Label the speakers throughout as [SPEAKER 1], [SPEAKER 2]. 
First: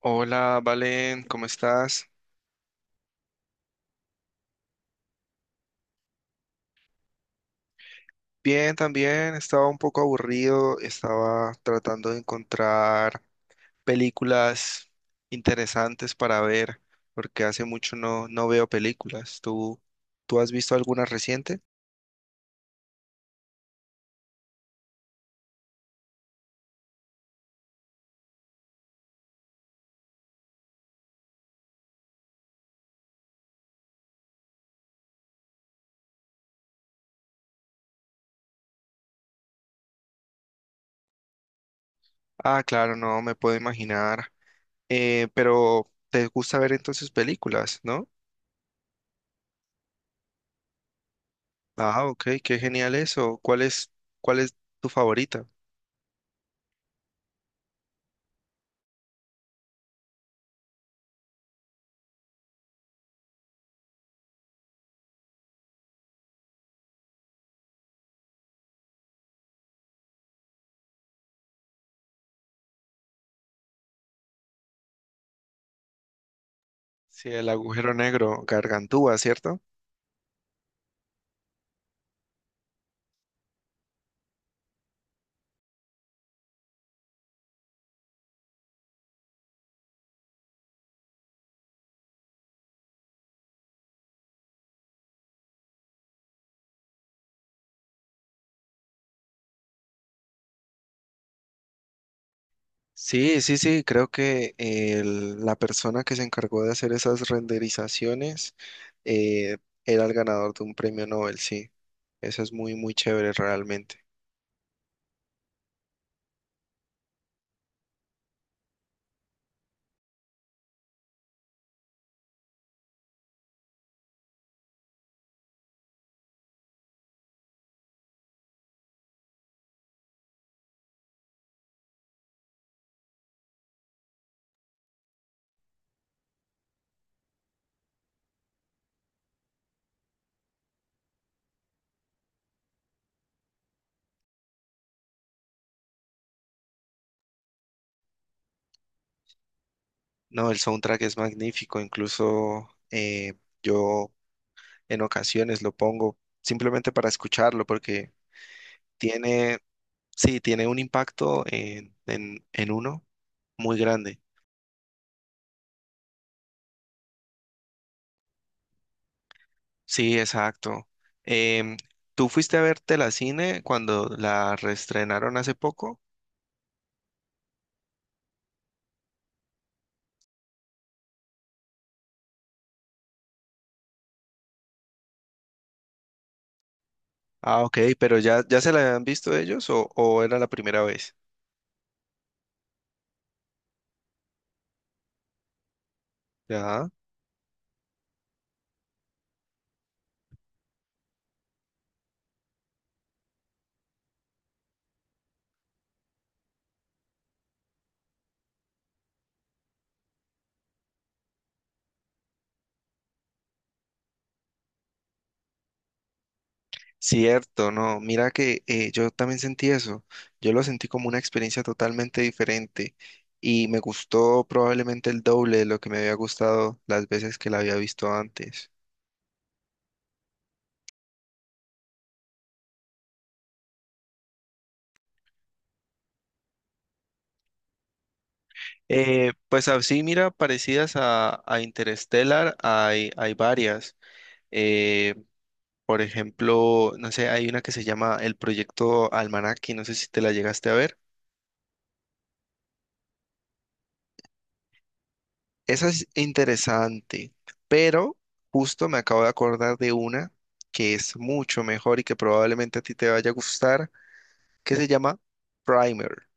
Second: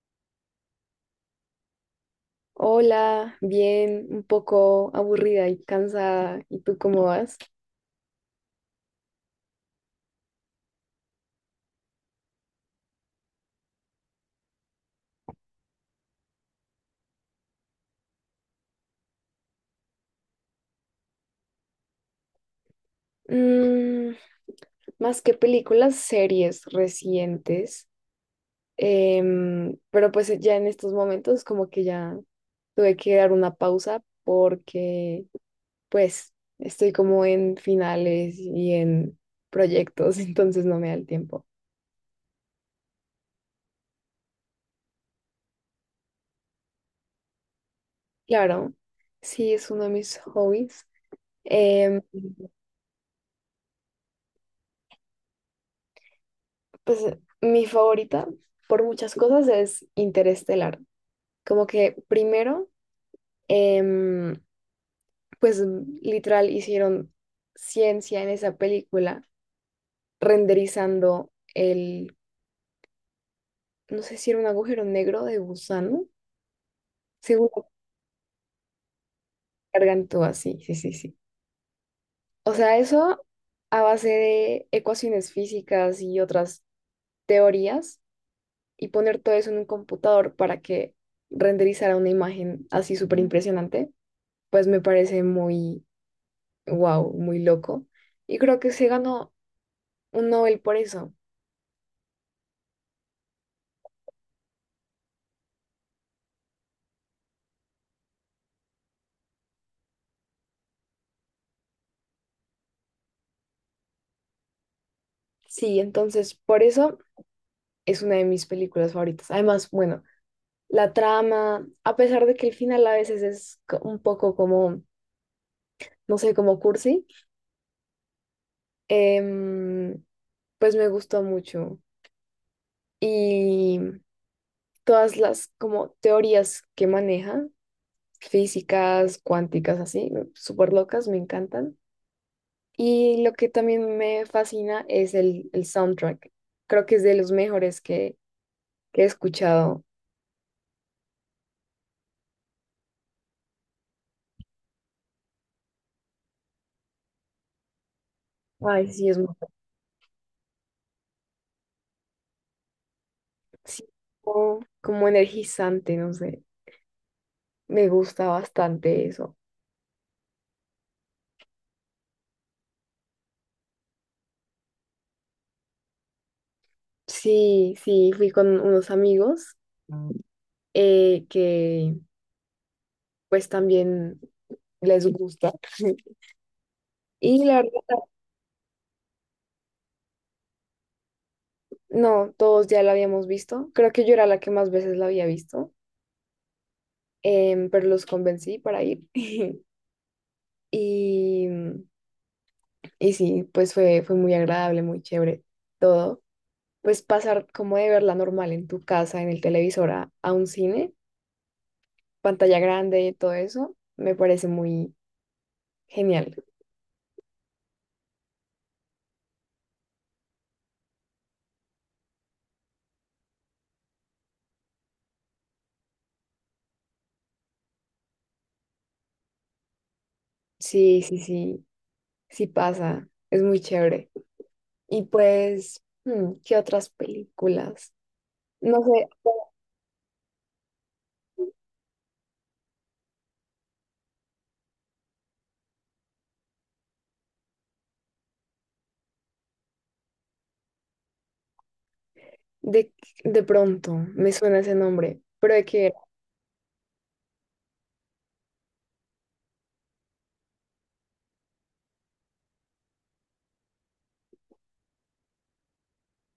[SPEAKER 1] Hola, Valen, ¿cómo estás?
[SPEAKER 2] Hola, bien, un poco aburrida y cansada. ¿Y tú cómo vas?
[SPEAKER 1] Bien, también estaba un poco aburrido, estaba tratando de encontrar películas interesantes para ver, porque hace mucho no veo películas. ¿Tú has visto alguna reciente?
[SPEAKER 2] Mm, más que películas, series recientes. Ya en estos momentos, como que ya tuve que dar una pausa porque pues estoy como en finales y en proyectos, entonces no me da el tiempo.
[SPEAKER 1] Ah, claro, no, me puedo imaginar. Pero te gusta ver entonces películas, ¿no?
[SPEAKER 2] Claro, sí, es uno de mis hobbies. Em,
[SPEAKER 1] Ah, ok, qué genial eso. ¿Cuál es tu favorita?
[SPEAKER 2] Pues mi favorita por muchas cosas es Interestelar. Como que primero, em, pues literal hicieron ciencia en esa película, renderizando no sé si era un agujero negro de gusano,
[SPEAKER 1] Sí,
[SPEAKER 2] según
[SPEAKER 1] el
[SPEAKER 2] lo
[SPEAKER 1] agujero negro, Gargantúa, ¿cierto?
[SPEAKER 2] cargan todo así, sí, sí, sí. O sea, eso a base de ecuaciones físicas y otras teorías, y poner todo eso en un computador para que renderizara una imagen así súper impresionante, pues me parece muy, wow, muy loco. Y creo que se ganó un Nobel por eso.
[SPEAKER 1] Sí, sí, sí, creo que la persona que se encargó de hacer esas renderizaciones eh, era el ganador de un premio Nobel, sí. Eso es muy, muy chévere realmente.
[SPEAKER 2] Sí, entonces por eso es una de mis películas favoritas. Además, bueno, la trama, a pesar de que el final a veces es un poco como, no sé, como cursi, em, pues me gustó mucho. Y todas las como teorías que maneja, físicas, cuánticas, así, súper locas, me encantan. Y lo que también me fascina es el soundtrack. Creo que es de los mejores que he escuchado.
[SPEAKER 1] No, el soundtrack es magnífico, incluso yo en ocasiones lo pongo simplemente para escucharlo porque
[SPEAKER 2] Ay, sí, es muy,
[SPEAKER 1] tiene, sí, tiene un impacto en uno muy
[SPEAKER 2] sí,
[SPEAKER 1] grande.
[SPEAKER 2] como, como energizante, no sé. Me gusta bastante eso.
[SPEAKER 1] Sí, exacto. Em, ¿Tú fuiste a verte la cine cuando la reestrenaron hace poco?
[SPEAKER 2] Sí, sí, fui con unos amigos que pues también les gusta. Y la
[SPEAKER 1] Ah,
[SPEAKER 2] verdad,
[SPEAKER 1] ok, pero ya se la habían visto ellos o era la primera vez.
[SPEAKER 2] no, todos ya la habíamos visto. Creo que yo era la que más veces la había visto,
[SPEAKER 1] Ya.
[SPEAKER 2] pero los convencí para ir. Y Y sí, pues fue muy agradable, muy chévere todo. Pues pasar como de verla normal en tu casa, en el televisor, a un cine, pantalla grande y todo eso, me parece muy genial.
[SPEAKER 1] Cierto, no, mira que yo también sentí eso. Yo lo sentí como una experiencia totalmente diferente y me gustó probablemente el doble de lo que me había gustado las veces que la había visto antes.
[SPEAKER 2] Sí, sí, sí, sí pasa, es muy chévere. Y pues, hmm, ¿qué otras películas? No sé,
[SPEAKER 1] Pues así, mira, parecidas a Interstellar hay, hay varias. Eh, por ejemplo, no sé, hay una que se llama El Proyecto Almanaque, no sé si te la llegaste a ver.
[SPEAKER 2] de, de pronto me suena ese nombre, pero de qué
[SPEAKER 1] Esa
[SPEAKER 2] era,
[SPEAKER 1] es interesante, pero justo me acabo de acordar de una que es mucho mejor y que probablemente a ti te vaya a gustar, que se llama Primer.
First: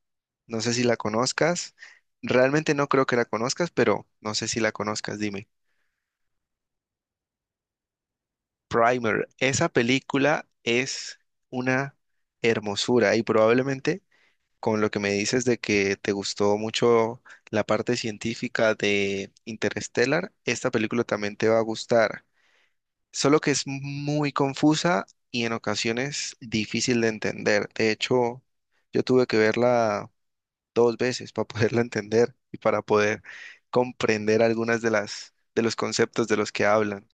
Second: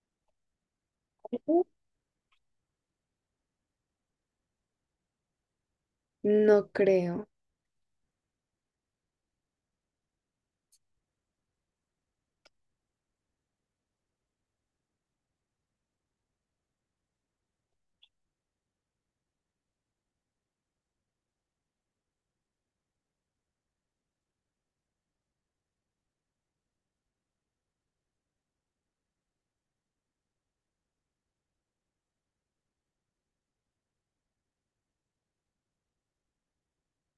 [SPEAKER 1] No sé si la conozcas. Realmente no creo que la conozcas, pero no sé si la conozcas, dime.
[SPEAKER 2] no creo.
[SPEAKER 1] Primer, esa película es una hermosura y probablemente con lo que me dices de que te gustó mucho la parte científica de Interstellar, esta película también te va a gustar. Solo que es muy confusa y en ocasiones difícil de entender. De hecho, yo tuve que verla dos veces para poderla entender y para poder comprender algunas de las de los conceptos de los que hablan.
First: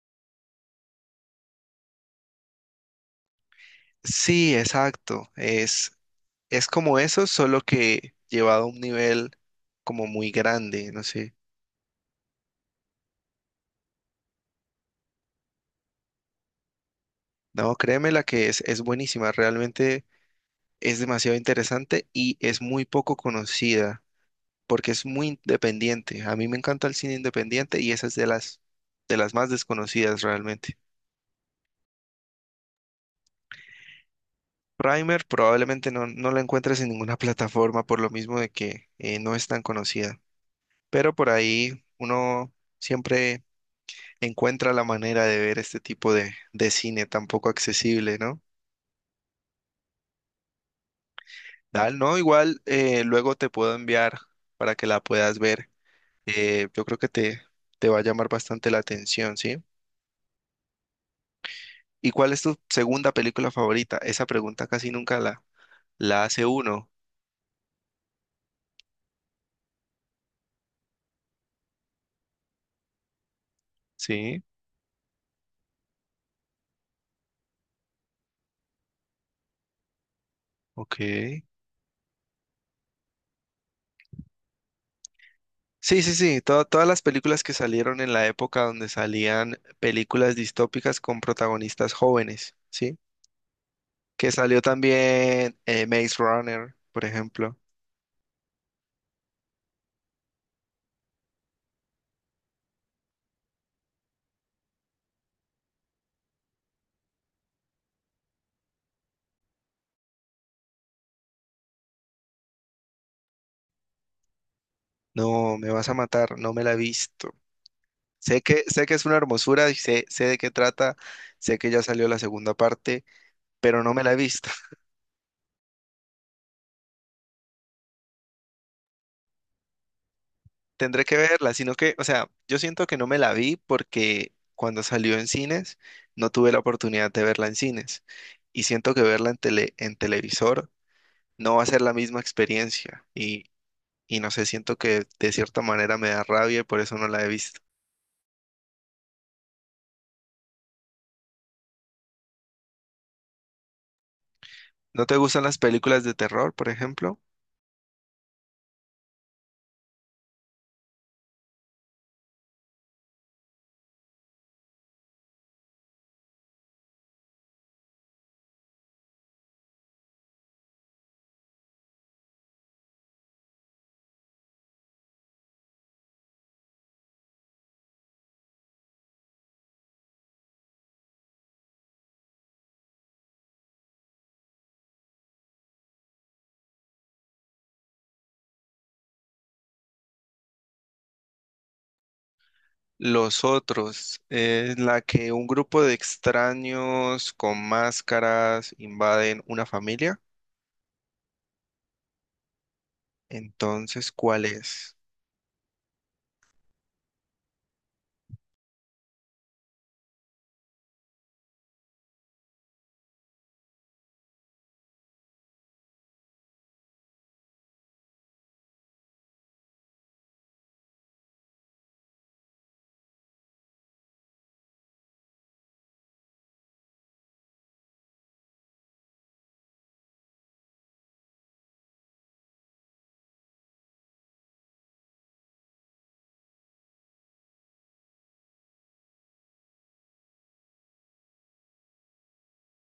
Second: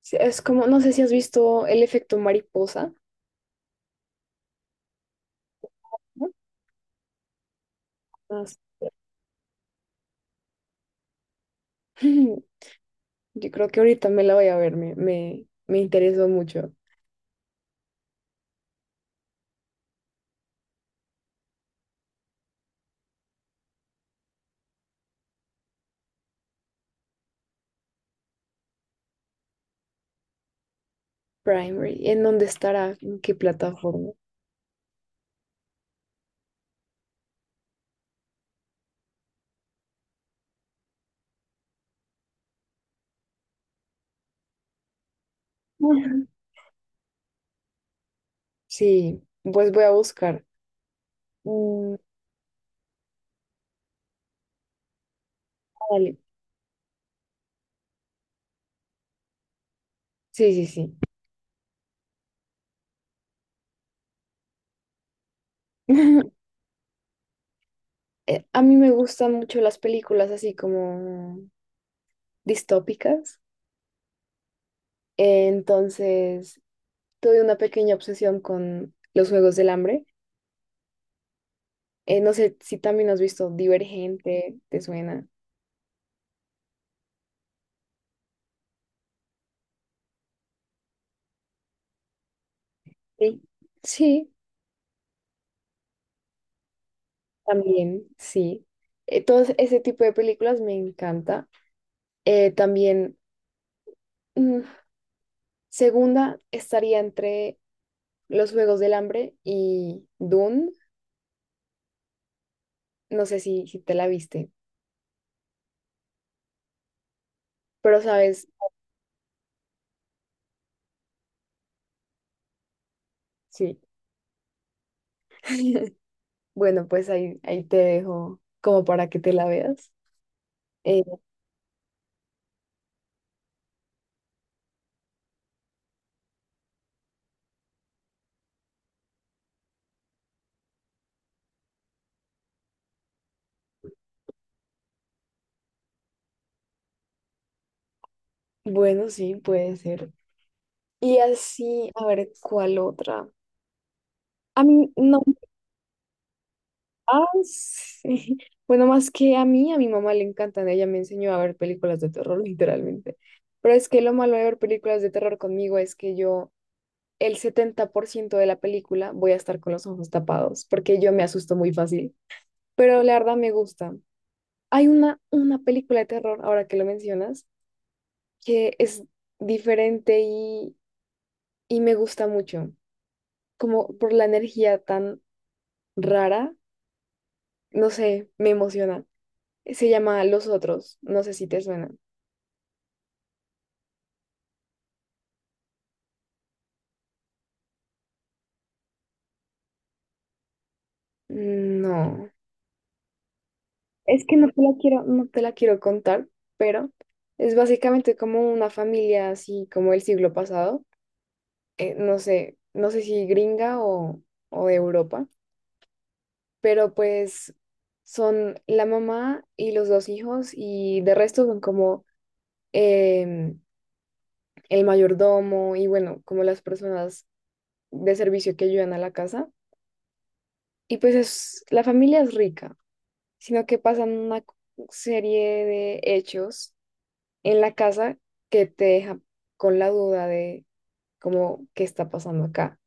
[SPEAKER 2] Sí, es como, no sé si has visto El efecto mariposa.
[SPEAKER 1] Sí, exacto.
[SPEAKER 2] ¿No?
[SPEAKER 1] Es como eso, solo que
[SPEAKER 2] No sé.
[SPEAKER 1] llevado a un nivel como muy grande, no sé.
[SPEAKER 2] Yo creo que ahorita me la voy a ver, me interesó mucho.
[SPEAKER 1] No, créeme la que es buenísima, realmente es demasiado interesante y es muy poco conocida. Porque es muy independiente. A mí me encanta el cine independiente y esa es de de las más desconocidas realmente.
[SPEAKER 2] Primary, ¿en dónde estará? ¿En qué plataforma?
[SPEAKER 1] Primer probablemente no la encuentres en ninguna plataforma por lo mismo de que no es tan conocida, pero por ahí uno siempre encuentra la manera de ver este tipo
[SPEAKER 2] Ujú.
[SPEAKER 1] de cine tan poco accesible, ¿no?
[SPEAKER 2] Sí, pues voy a buscar. Mm,
[SPEAKER 1] Dal, no, igual luego te puedo enviar para que la puedas ver.
[SPEAKER 2] dale.
[SPEAKER 1] Yo creo que te va a llamar bastante la atención, ¿sí?
[SPEAKER 2] Sí, sí, sí.
[SPEAKER 1] ¿Y cuál es tu segunda película favorita? Esa pregunta casi nunca la hace uno.
[SPEAKER 2] A mí me gustan mucho las películas así como distópicas.
[SPEAKER 1] Sí,
[SPEAKER 2] Entonces, tuve una pequeña obsesión con los Juegos del Hambre.
[SPEAKER 1] ok.
[SPEAKER 2] No sé si también has visto Divergente, ¿te suena?
[SPEAKER 1] Sí, sí, sí. Todas las películas que salieron en la época donde salían películas distópicas con protagonistas jóvenes, ¿sí?
[SPEAKER 2] Sí. Sí,
[SPEAKER 1] Que salió también Maze Runner, por ejemplo.
[SPEAKER 2] también, sí. Todo ese tipo de películas me encanta. Eh, también, mm, Segunda estaría entre Los Juegos del Hambre y Dune. No sé si te la viste,
[SPEAKER 1] No, me vas a matar, no me la he visto.
[SPEAKER 2] pero
[SPEAKER 1] Sé
[SPEAKER 2] sabes,
[SPEAKER 1] que, sé que es una hermosura y sé de qué trata, sé que ya salió la segunda parte,
[SPEAKER 2] sí.
[SPEAKER 1] pero no me la he visto.
[SPEAKER 2] Bueno, pues ahí te dejo como para que te la veas. Eh,
[SPEAKER 1] Tendré que verla, sino que, o sea, yo siento que no me la vi porque cuando salió en cines no tuve la oportunidad de verla en cines y siento que verla en tele, en televisor no va a ser la misma experiencia y no sé, siento que de cierta manera me da rabia y por eso no la he visto.
[SPEAKER 2] bueno, sí, puede ser. Y así, a ver, ¿cuál otra? A mí
[SPEAKER 1] ¿No te
[SPEAKER 2] no.
[SPEAKER 1] gustan las películas de terror, por ejemplo?
[SPEAKER 2] Ah, sí. Bueno, más que a mí, a mi mamá le encantan. Ella me enseñó a ver películas de terror, literalmente. Pero es que lo malo de ver películas de terror conmigo es que el 70% de la película, voy a estar con los ojos tapados, porque yo me asusto muy fácil. Pero la verdad me gusta. Hay una película de terror, ahora que lo mencionas, que es diferente y me gusta mucho. Como por la energía tan rara, no sé, me emociona. Se llama Los Otros. No sé si te suena.
[SPEAKER 1] Los otros, es la que un grupo de extraños con máscaras invaden una familia.
[SPEAKER 2] No.
[SPEAKER 1] Entonces,
[SPEAKER 2] Es que
[SPEAKER 1] ¿cuál es?
[SPEAKER 2] no te la quiero contar, pero es básicamente como una familia así como el siglo pasado. Eh, no sé, no sé si gringa o de Europa, pero pues son la mamá y los 2 hijos y de resto son como em, el mayordomo y bueno, como las personas de servicio que ayudan a la casa. Y pues es, la familia es rica, sino que pasan una serie de hechos en la casa que te deja con la duda de cómo qué está pasando acá.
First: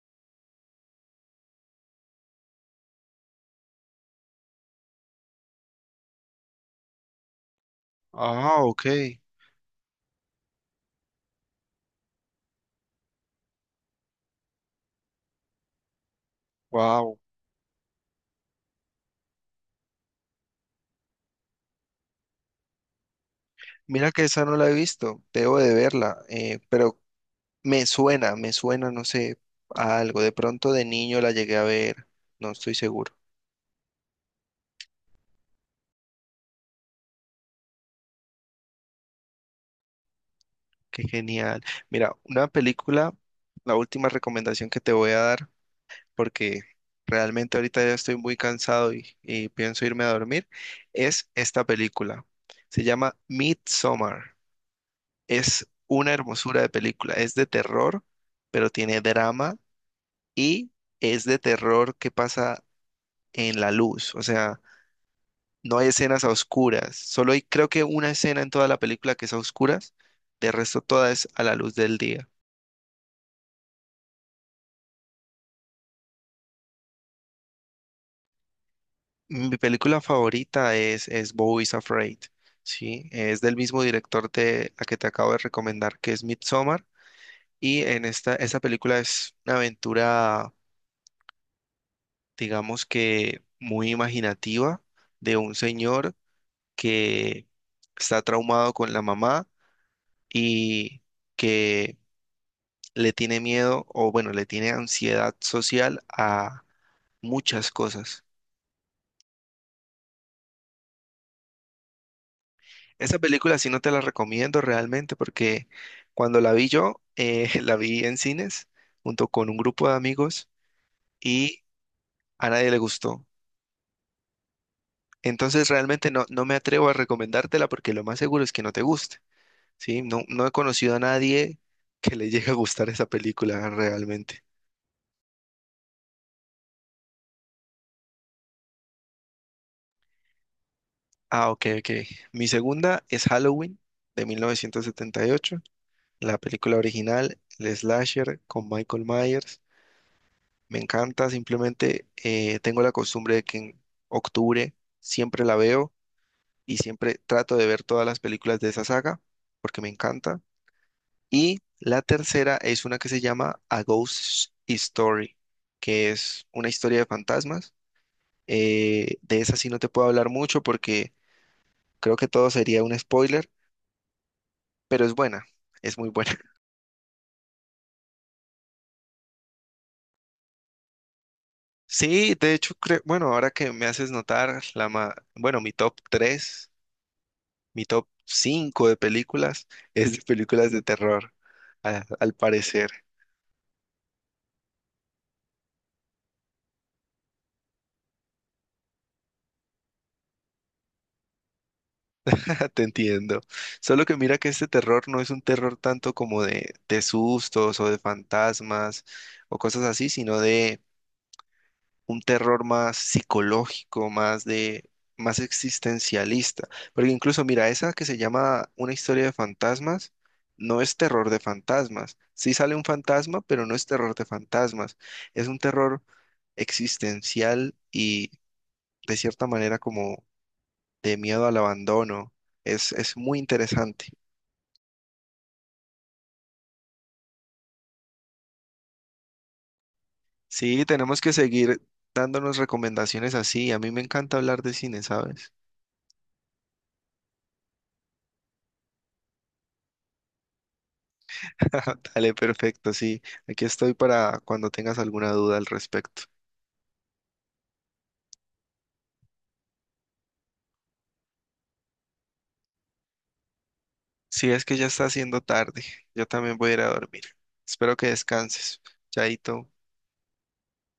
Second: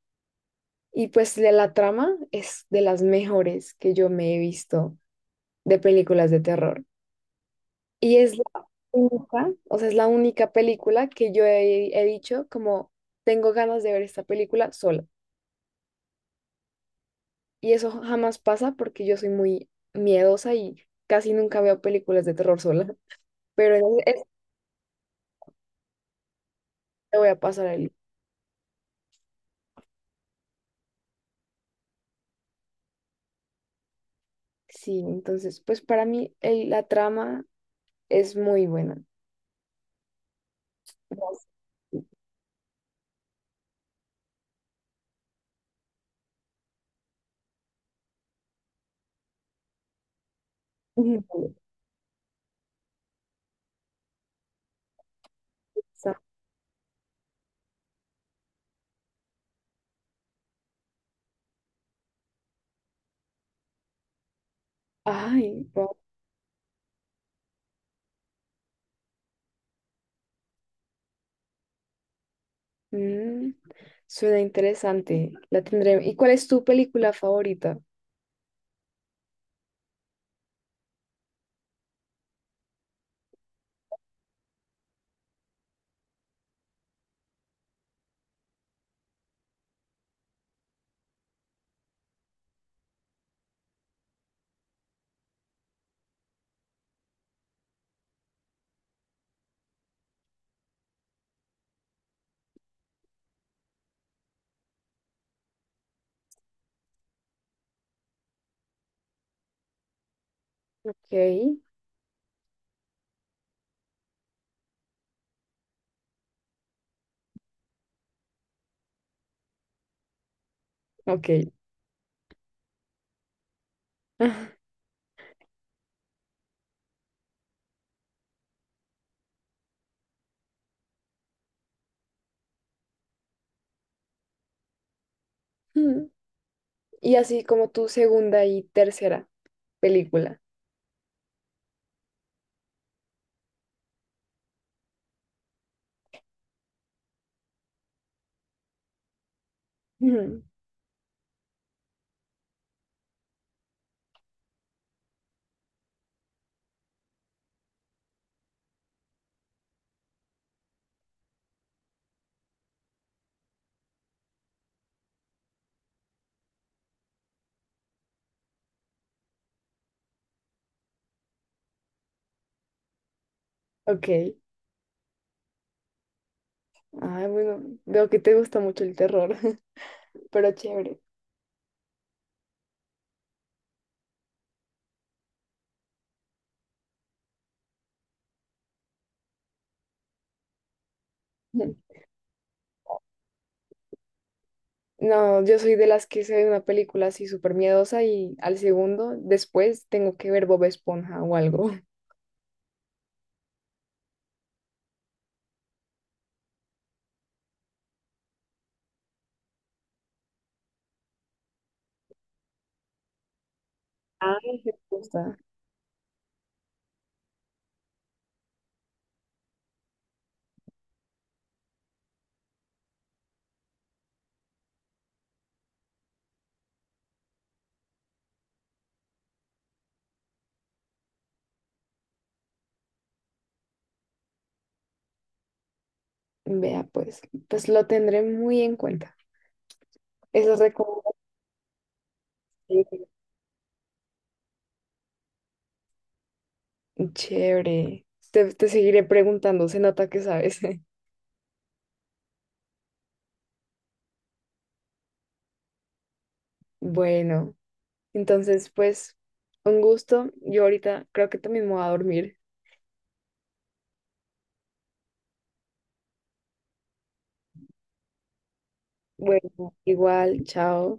[SPEAKER 2] Y pues la trama es de las mejores que yo me he visto de películas de terror. Y es la
[SPEAKER 1] Ah, ok.
[SPEAKER 2] única, o sea, es la única película que yo he dicho como: tengo ganas de ver esta película sola.
[SPEAKER 1] Wow,
[SPEAKER 2] Y eso jamás pasa porque yo soy muy miedosa y casi nunca veo películas de terror sola. Pero en
[SPEAKER 1] mira que esa no la he visto, debo de verla, pero
[SPEAKER 2] te voy a pasar
[SPEAKER 1] me
[SPEAKER 2] el...
[SPEAKER 1] suena, me suena, no sé, a algo. De pronto de niño la llegué a ver, no estoy seguro.
[SPEAKER 2] Sí, entonces, pues para mí la trama es muy buena.
[SPEAKER 1] Qué
[SPEAKER 2] Gracias.
[SPEAKER 1] genial. Mira, una película, la última recomendación que te voy a dar, porque realmente ahorita ya estoy muy cansado y pienso irme a dormir, es esta película. Se llama Midsommar. Es una
[SPEAKER 2] Sa-
[SPEAKER 1] hermosura de película, es de terror, pero tiene drama y es de terror que pasa en la luz, o sea,
[SPEAKER 2] Ay,
[SPEAKER 1] no hay
[SPEAKER 2] wow.
[SPEAKER 1] escenas a oscuras, solo hay creo que una escena en toda la película que es a oscuras, de resto toda es a la luz del día.
[SPEAKER 2] Mm, suena interesante. La tendré. ¿Y cuál es tu película favorita?
[SPEAKER 1] Mi película favorita es Beau is Afraid, ¿sí? Es del mismo director de la que te acabo de recomendar, que es Midsommar, y en esta película es una aventura, digamos que muy imaginativa, de un señor que está traumado con la mamá, y que le tiene miedo o bueno, le tiene ansiedad social a muchas cosas.
[SPEAKER 2] Ok,
[SPEAKER 1] Esa película sí no te la recomiendo realmente porque cuando la vi yo, la vi en cines junto con un grupo de amigos
[SPEAKER 2] ok.
[SPEAKER 1] y a nadie le gustó. Entonces realmente no me atrevo a recomendártela porque lo más seguro es que no te guste, ¿sí? No, no he conocido a nadie que le llegue a gustar esa película realmente.
[SPEAKER 2] Mm, y así como tu segunda y tercera película.
[SPEAKER 1] Ah, ok, ok. Mi segunda es Halloween de 1978, la película original, el slasher con Michael Myers.
[SPEAKER 2] Mm,
[SPEAKER 1] Me encanta, simplemente tengo la costumbre de que en octubre siempre la veo y siempre trato de ver todas las películas de esa saga porque me encanta. Y la tercera es una que se llama A Ghost Story, que es una historia de fantasmas. De esa sí no te puedo hablar mucho porque creo que todo sería un spoiler,
[SPEAKER 2] ok.
[SPEAKER 1] pero es buena, es muy buena.
[SPEAKER 2] Ah, bueno, veo que te gusta mucho el terror, pero chévere.
[SPEAKER 1] Sí, de hecho, creo, bueno, ahora que me haces notar, bueno, mi top 3, mi top 5 de películas es de películas de terror, al parecer,
[SPEAKER 2] No, yo soy de las que se ve una película así súper miedosa y al segundo, después tengo que ver Bob Esponja o algo.
[SPEAKER 1] te entiendo. Solo que mira que este terror no es un terror tanto como de sustos o de fantasmas o cosas así, sino de un terror más psicológico, más
[SPEAKER 2] Ay, qué
[SPEAKER 1] de,
[SPEAKER 2] gusta.
[SPEAKER 1] más existencialista. Porque incluso, mira, esa que se llama Una historia de fantasmas, no es terror de fantasmas. Sí sale un fantasma, pero no es terror de fantasmas. Es un terror existencial y de cierta manera como de miedo al abandono. Es muy interesante.
[SPEAKER 2] Vea, pues, pues lo tendré muy en cuenta, esas
[SPEAKER 1] Sí,
[SPEAKER 2] recomendaciones.
[SPEAKER 1] tenemos que seguir dándonos recomendaciones así. A mí me encanta hablar de cine, ¿sabes?
[SPEAKER 2] Chévere. Te seguiré preguntando, se nota que sabes.
[SPEAKER 1] Dale, perfecto, sí. Aquí estoy para cuando tengas alguna duda al respecto.
[SPEAKER 2] Bueno, entonces, pues, un gusto. Yo ahorita creo que también me voy a dormir.
[SPEAKER 1] Si es que ya está haciendo tarde, yo también voy a ir a dormir. Espero que descanses. Chaito.
[SPEAKER 2] Bueno, igual, chao.